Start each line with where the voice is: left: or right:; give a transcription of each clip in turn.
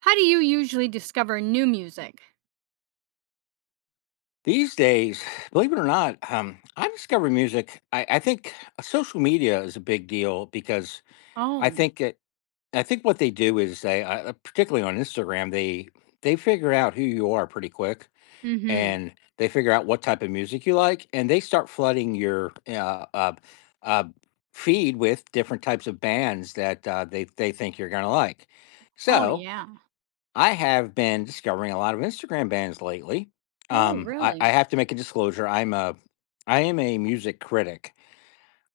right: How do you usually discover new music?
left: These days, believe it or not, I discover music. I think social media is a big deal because I
right: Oh.
left: think it, I think what they do is they, particularly on Instagram, they figure out who you are pretty quick,
right: Mhm.
left: and they figure out what type of music you like, and they start flooding your uh, feed with different types of bands that they think you're gonna like.
right: Oh,
left: So
right: yeah.
left: I have been discovering a lot of Instagram bands lately.
right: Oh,
left: I
right: really?
left: have to make a disclosure. I'm a. I am a music critic.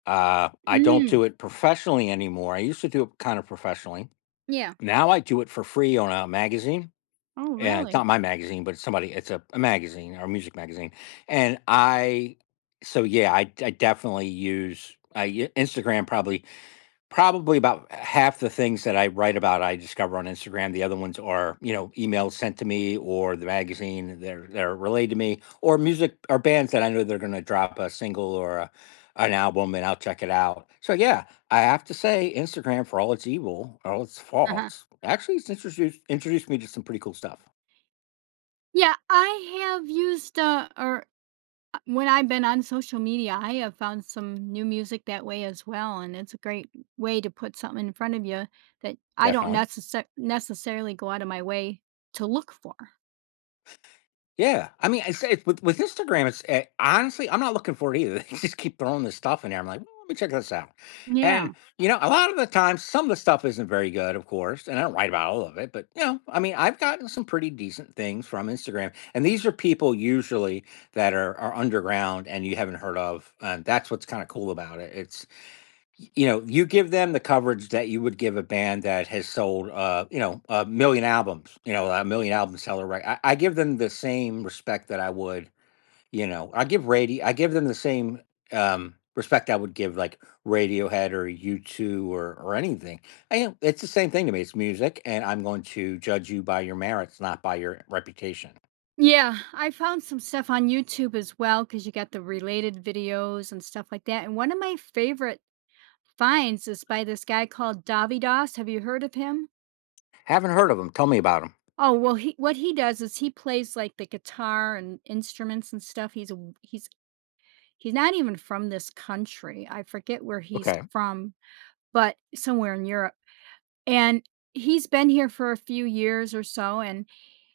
left: I don't
right: Mm,
left: do it professionally anymore. I used to do it kind of professionally.
right: yeah.
left: Now I do it for free on a magazine.
right: Oh,
left: It's not
right: really?
left: my magazine, but it's somebody. It's a magazine or a music magazine. And I, so yeah, I definitely use Instagram probably about half the things that I write about I discover on Instagram. The other ones are, you know, emails sent to me or the magazine they're relayed to me or music or bands that I know they're going to drop a single or an album and I'll check it out. So yeah, I have to say Instagram for all its evil, all its
right: Uh-huh.
left: faults, actually it's introduced me to some pretty cool stuff.
right: Yeah, I have used, or when I've been on social media, I have found some new music that way as well, and it's a great way to put something in front of you that I don't
left: Definitely.
right: necessarily go out of my way to look for.
left: Yeah, I mean, it's with Instagram. It's honestly, I'm not looking for it either. They just keep throwing this stuff in there. I'm like, "Well, let me check this out, and
right: Yeah.
left: you know, a lot of the times, some of the stuff isn't very good, of course, and I don't write about all of it. But you know, I mean, I've gotten some pretty decent things from Instagram, and these are people usually that are underground and you haven't heard of, and that's what's kind of cool about it. It's you know, you give them the coverage that you would give a band that has sold, you know, a million albums, you know, a million album seller, right? I give them the same respect that I would, you know, I give radio, I give them the same respect I would give like Radiohead or U2, or anything. It's the same thing to me. It's music, and I'm going to judge you by your merits, not by your reputation.
right: Yeah, I found some stuff on YouTube as well because you got the related videos and stuff like that, and one of my favorite finds is by this guy called Davidas. Have you heard of him?
left: Haven't heard of them. Tell me about them.
right: Oh, well, he what he does is he plays like the guitar and instruments and stuff. He's not even from this country. I forget where he's
left: Okay.
right: from, but somewhere in Europe. And he's been here for a few years or so, and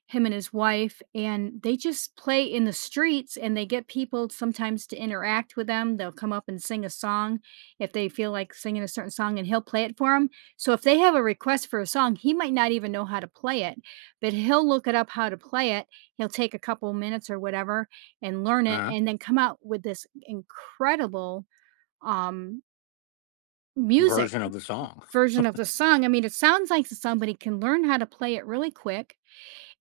right: him and his wife, and they just play in the streets, and they get people sometimes to interact with them. They'll come up and sing a song if they feel like singing a certain song, and he'll play it for them. So if they have a request for a song, he might not even know how to play it, but he'll look it up how to play it. He'll take a couple minutes or whatever and learn it
left: Uh-huh.
right: and then come out with this incredible um music,
left: Version of the song.
right: version of the song. I mean, it sounds like somebody can learn how to play it really quick,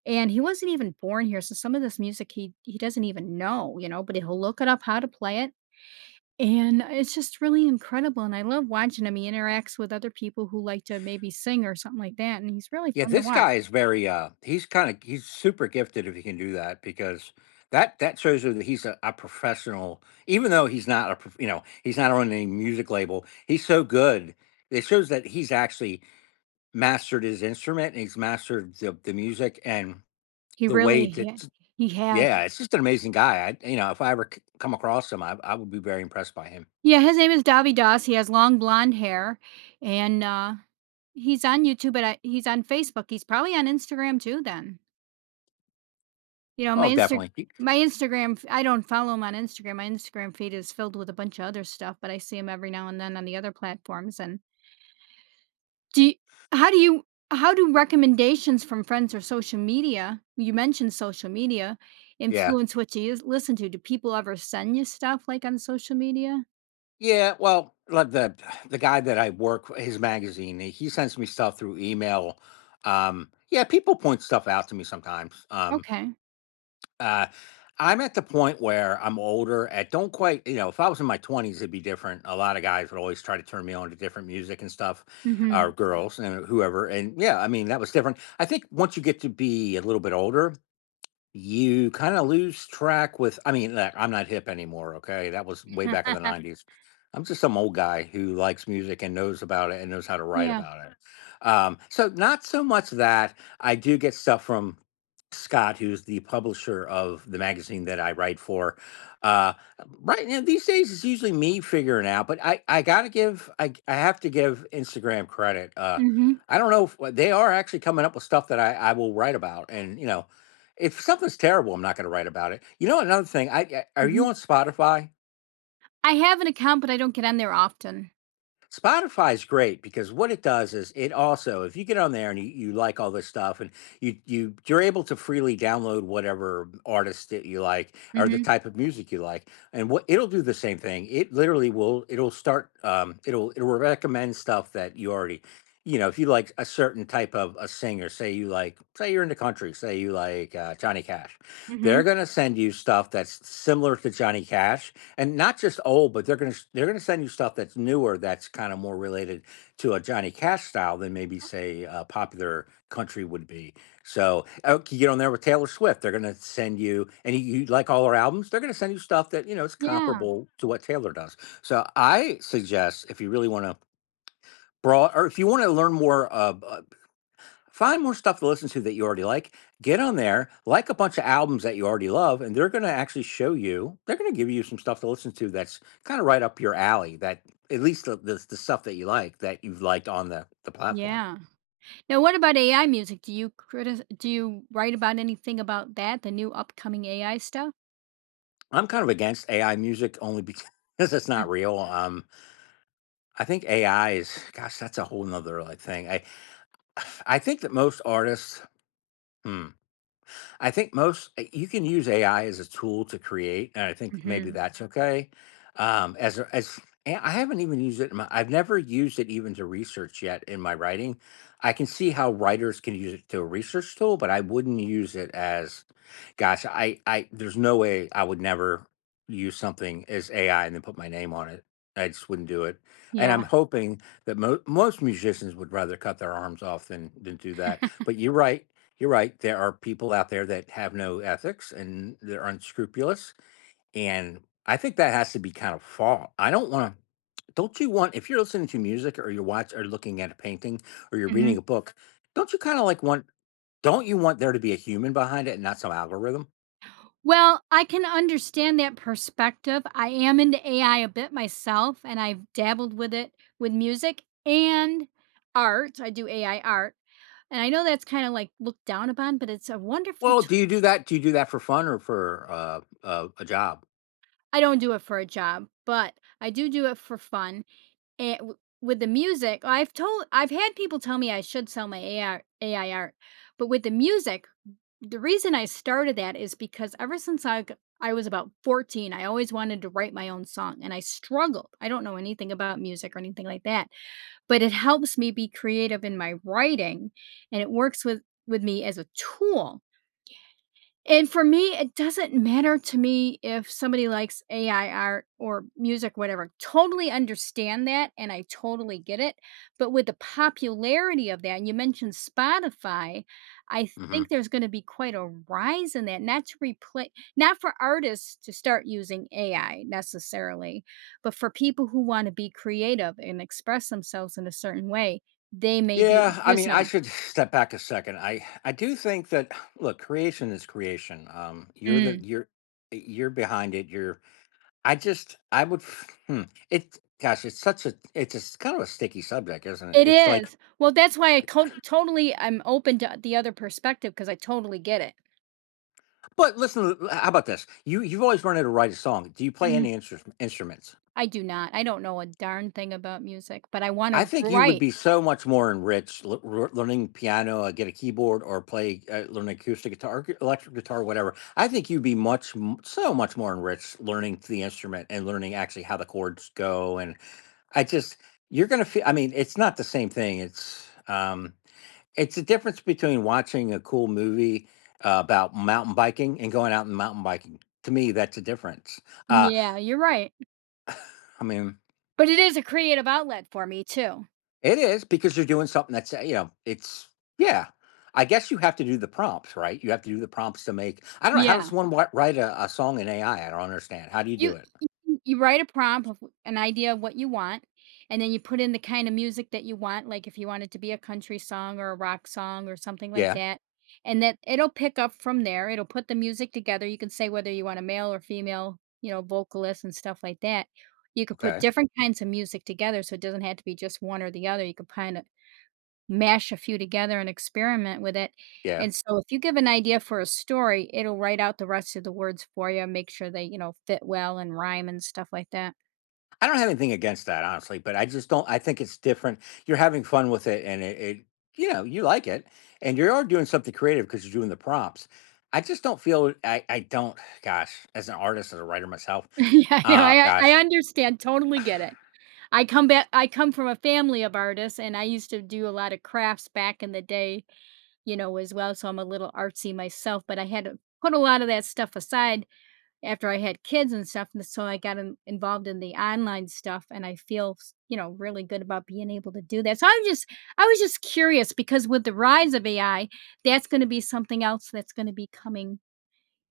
right: and he wasn't even born here, so some of this music he doesn't even know, you know, but he'll look it up how to play it. And it's just really incredible, and I love watching him. He interacts with other people who like to maybe sing or something like that, and he's really
left: Yeah,
right: fun to
left: this
right: watch.
left: guy is very he's kind of he's super gifted if he can do that because that shows you that he's a professional even though he's not a prof- you know, he's not on any music label. He's so good. It shows that he's actually mastered his instrument and he's mastered the music and
right: He
left: the way
right: really
left: that
right: he has
left: yeah, it's just an amazing guy. I you know, if I ever come across him, I would be very impressed by him.
right: Yeah, his name is Davi Das. He has long blonde hair, and, he's on YouTube, but I he's on Facebook. He's probably on Instagram too then. You know, my
left: Oh,
right: Insta
left: definitely.
right: my Instagram f I don't follow him on Instagram. My Instagram feed is filled with a bunch of other stuff, but I see him every now and then on the other platforms, and do you how do you how do recommendations from friends or social media you mentioned social media
left: Yeah.
right: influence what you use listen to? Do people ever send you stuff, like, on social media?
left: Yeah, well, like the guy that I work w his magazine, he sends me stuff through email. Yeah, people point stuff out to me sometimes.
right: Okay.
left: Uh, I'm at the point where I'm older. I don't quite, you know, if I was in my 20s, it'd be different. A lot of guys would always try to turn me on to different music and stuff, or
right: Mhm.
left: girls and whoever. And yeah, I mean, that was different. I think once you get to be a little bit older, you kinda lose track with like, I'm not hip anymore, okay? That was way back in the '90s. I'm just some old guy who likes music and knows about it and knows how to write
right: Yeah.
left: about it. So not so much that. I do get stuff from Scott, who's the publisher of the magazine that I write for. Uh, right now, these days, it's usually me figuring out, but I have to give Instagram credit.
right: Mhm,
left: I don't know if they are actually coming up with stuff that I will write about and, you know, if something's terrible, I'm not going to write about it. You know, another thing. Are you
right: mhm.
left: on Spotify?
right: I have an account, but I don't get on there often.
left: Spotify's great because what it does is it also, if you get on there and you like all this stuff and you're able to freely download whatever artist that you like or the
right: Mhm,
left: type of music you like. And what it'll do the same thing. It literally will it'll recommend stuff that you already you know, if you like a certain type of a singer, say you're in the country, say you like Johnny Cash, they're
right: mhm.
left: gonna send you stuff that's similar to Johnny Cash, and not just old, but they're gonna send you stuff that's newer, that's kind of more related to a Johnny Cash style than maybe say popular country would be. So you get on there with Taylor Swift, they're gonna send you, and you like all her albums, they're gonna send you stuff that you know is
right: Yeah,
left: comparable to what Taylor does. So I suggest if you really want to broad, or if you want to learn more find more stuff to listen to that you already like. Get on there, like a bunch of albums that you already love, and they're going to actually show you, they're going to give you some stuff to listen to that's kind of right up your alley, that at least the stuff that you like that you've liked on the platform.
right: yeah. Now, what about AI music? Do you write about anything about that? The new upcoming AI stuff?
left: I'm kind of against AI music only because it's not real. I think AI is, gosh, that's a whole nother like thing. I think that most artists, hmm, I think most you can use AI as a tool to create, and I think maybe
right: Mm-hmm.
left: that's okay. As a- as And I haven't even used it. I've never used it even to research yet in my writing. I can see how writers can use it to a research tool, but I wouldn't use it as, gosh, I there's no way I would never use something as AI and then put my name on it. I just wouldn't do it. And
right: Yeah.
left: I'm hoping that most musicians would rather cut their arms off than do that. But you're right. There are people out there that have no ethics and they're unscrupulous. And I think that has to be kind of fault. I don't want to. Don't you want if you're listening to music or you're watch or looking at a painting or you're
right: hmm
left: reading a book, don't you kind of like want? Don't you want there to be a human behind it and not some algorithm?
right: Well, I can understand that perspective. I am into AI a bit myself, and I've dabbled with it with music and art. I do AI art, and I know that's kind of like looked down upon, but it's a wonderful
left: Well, do
right: tool.
left: you do that? Do you do that for fun or for a job?
right: I don't do it for a job, but I do do it for fun. And w With the music, I've had people tell me I should sell my AI art, but with the music, the reason I started that is because ever since I g I was about 14, I always wanted to write my own song, and I struggled. I don't know anything about music or anything like that, but it helps me be creative in my writing, and it works with me as a tool. And for me, it doesn't matter to me if somebody likes AI art or music, whatever. Totally understand that, and I totally get it. But with the popularity of that, and you mentioned Spotify, I
left: Mhm.
right: think there's going to be quite a rise in that. Not to replace, not for artists to start using AI necessarily, but for people who want to be creative and express themselves in a certain way, they may
left: Yeah, I
right: do
left: mean, I
right: so.
left: should step back a second. I do think that look, creation is creation.
right: Mm.
left: You're behind it. You're I just hmm, it gosh, it's such a kind of a sticky subject, isn't it?
right: It is. Well, that's why I co totally I'm open to the other perspective because I totally get it.
left: But listen, how about this? You you've always wanted to write a song. Do you play
right: Mhm.
left: any instruments?
right: I do not. I don't know a darn thing about music, but I wanna
left: I think you would
right: write.
left: be so much more enriched learning piano, get a keyboard, or play, learn acoustic guitar, or electric guitar, whatever. I think you'd be so much more enriched learning the instrument and learning actually how the chords go. And I just, you're gonna feel. I mean, it's not the same thing. It's the difference between watching a cool movie about mountain biking and going out and mountain biking. To me, that's a difference. Uh,
right: Yeah, you're right.
left: I mean.
right: But it is a creative outlet for me too.
left: It is because you're doing something that's, you know, it's yeah. I guess you have to do the prompts, right? You have to do the prompts to make. I don't know how does
right: Yeah.
left: one write a song in AI? I don't understand. How do you do
right: You
left: it?
right: you write a prompt of an idea of what you want, and then you put in the kind of music that you want, like, if you want it to be a country song or a rock song or something like
left: Yeah.
right: that, and that it'll pick up from there. It'll put the music together. You can say whether you want a male or female, you know, vocalist and stuff like that. You could put
left: Okay.
right: different kinds of music together, so it doesn't have to be just one or the other. You could kinda mash a few together and experiment with it.
left: Yeah.
right: And so if you give an idea for a story, it'll write out the rest of the words for you, make sure they, you know, fit well and rhyme and stuff like that.
left: I don't have anything against that, honestly, but I just don't. I think it's different. You're having fun with it, and it you know, you like it, and you are doing something creative because you're doing the prompts. I just don't feel. I don't. Gosh, as an artist, as a writer myself,
right: Yeah, no, I
left: ah,
right: know, I
left: gosh,
right: understand, totally get it. I come from a family of artists, and I used to do a lot of crafts back in the day, you know, as well, so I'm a little artsy myself, but I had to put a lot of that stuff aside after I had kids and stuff, and so involved in the online stuff, and I feel, you know, really good about being able to do that. So I'm just, I was just curious because with the rise of AI, that's going to be something else that's going to be coming,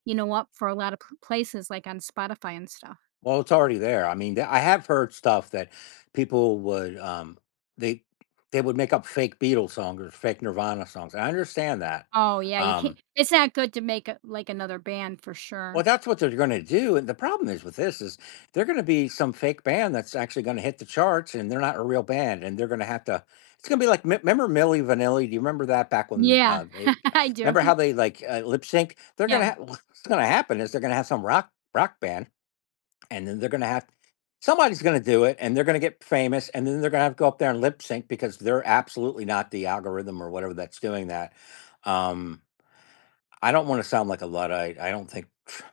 right: you know, up for a lot of places like on Spotify and stuff.
left: well, it's already there. I mean, I have heard stuff that people would they they would make up fake Beatles songs or fake Nirvana songs. I understand that.
right: Oh yeah, you
left: Um
right: can't. It's not good to make a, like another band for
left: well,
right: sure.
left: that's what they're going to do. And the problem is with this is they're going to be some fake band that's actually going to hit the charts, and they're not a real band, and they're going to have to— it's going to be like remember Milli Vanilli? Do you remember that? Back when
right: Yeah,
left: they—
right: I do.
left: remember how they like lip sync? They're going to
right: Yeah,
left: what's going to happen is they're going to have some rock band, and then they're going to have somebody's going to do it, and they're going to get famous, and then they're going to have to go up there and lip sync because they're absolutely not the algorithm or whatever that's doing that. um I don't want to sound like a luddite. I don't think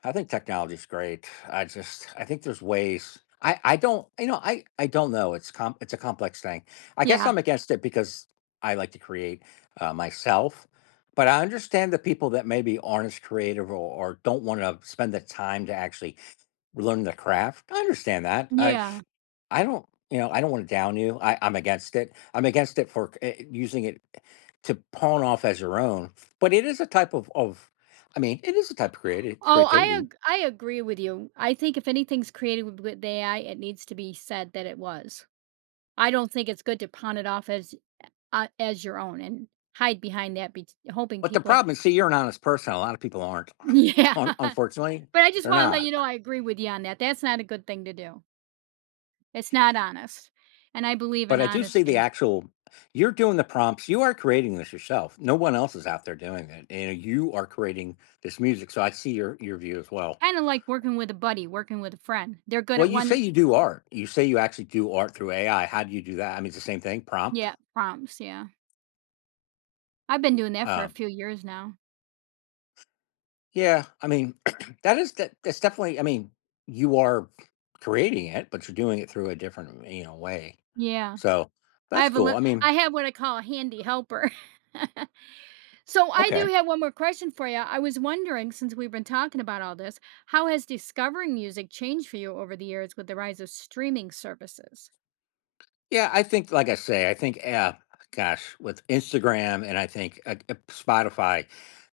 left: I think technology's great. I think there's ways. I don't, you know, I don't know. It's a complex thing. I guess
right: yeah,
left: I'm against it because I like to create myself. But I understand the people that maybe aren't as creative, or don't want to spend the time to actually learn the craft. I understand that. I
right: yeah.
left: I don't, I don't want to down you. I'm against it. I'm against it for using it to pawn off as your own. But it is a type of— I mean, it is a type of creative
right: Oh,
left: creativity.
right: I agree with you. I think if anything's created with AI, it needs to be said that it was. I don't think it's good to pawn it off as your own and hide behind that, be hoping
left: But the
right: people
left: problem is, see, you're an honest person. A lot of people aren't.
right: Yeah.
left: Unfortunately,
right: But I just
left: they're
right: wanna let
left: not.
right: you know I agree with you on that. That's not a good thing to do. It's not honest, and I believe
left: But
right: in
left: I do see the
right: honesty.
left: actual. You're doing the prompts. You are creating this yourself. No one else is out there doing it. You know, you are creating this music. So I see your view as well.
right: Kinda like working with a buddy, working with a friend. They're good
left: Well,
right: at
left: you say
right: one
left: you do art. You say you actually do art through AI. How do you do that? I mean, it's the same thing, prompt.
right: Yeah, prompts, yeah. I've been doing that for a
left: Um,
right: few years now.
left: yeah, I mean, that is that. That's definitely. I mean, you are creating it, but you're doing it through a different, you know, way.
right: Yeah.
left: So that's cool. I mean,
right: I have what I call a handy helper. So I do
left: okay.
right: have one more question for you. I was wondering, since we've been talking about all this, how has discovering music changed for you over the years with the rise of streaming services?
left: Yeah, I think, like I say, I think, gosh, with Instagram, and I think Spotify,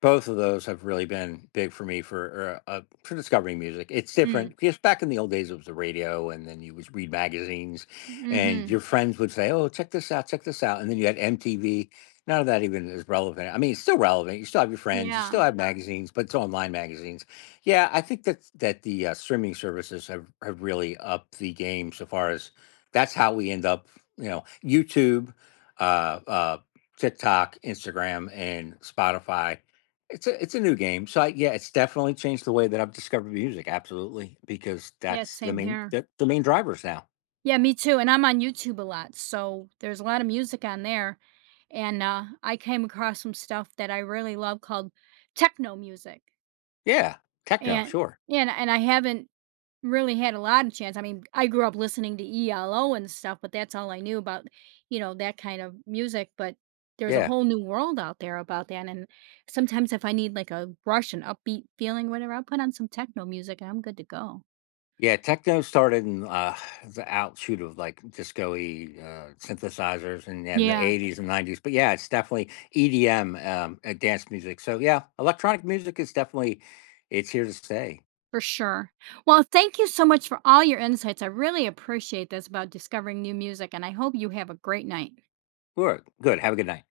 left: both of those have really been big for me for discovering music. It's different
right: Mm.
left: because back in the old days, it was the radio, and then you would read magazines, and your
right: Mhm.
left: friends would say, "Oh, check this out," and then you had MTV. None of that even is relevant. I mean, it's still relevant. You still have your friends, you
right: Yeah.
left: still have magazines, but it's online magazines. Yeah, I think that the streaming services have really upped the game so far as that's how we end up, you know, YouTube, uh, uh, TikTok, Instagram, and Spotify. It's a new game. So I, yeah, it's definitely changed the way that I've discovered music. Absolutely, because
right: Yeah,
left: that's
right: same here.
left: the main drivers now.
right: Yeah, me too. And I'm on YouTube a lot, so there's a lot of music on there. And I came across some stuff that I really love called techno music,
left: Yeah, techno,
right: and
left: sure.
right: and and I haven't Really had a lot of chance. I mean, I grew up listening to ELO and stuff, but that's all I knew about, you know, that kind of music, but there's a
left: Yeah,
right: whole new world out there about that, and sometimes if I need, like, a rush and upbeat feeling, whatever, I'll put on some techno music and I'm good to go.
left: yeah, techno started in the outshoot of like disco-y synthesizers, and the
right: Yeah.
left: eighties and 90s, but yeah, it's definitely EDM, dance music. So yeah, electronic music is definitely it's here to stay.
right: For sure. Well, thank you so much for all your insights. I really appreciate this about discovering new music, and I hope you have a great night.
left: Good. Good. Have a good night.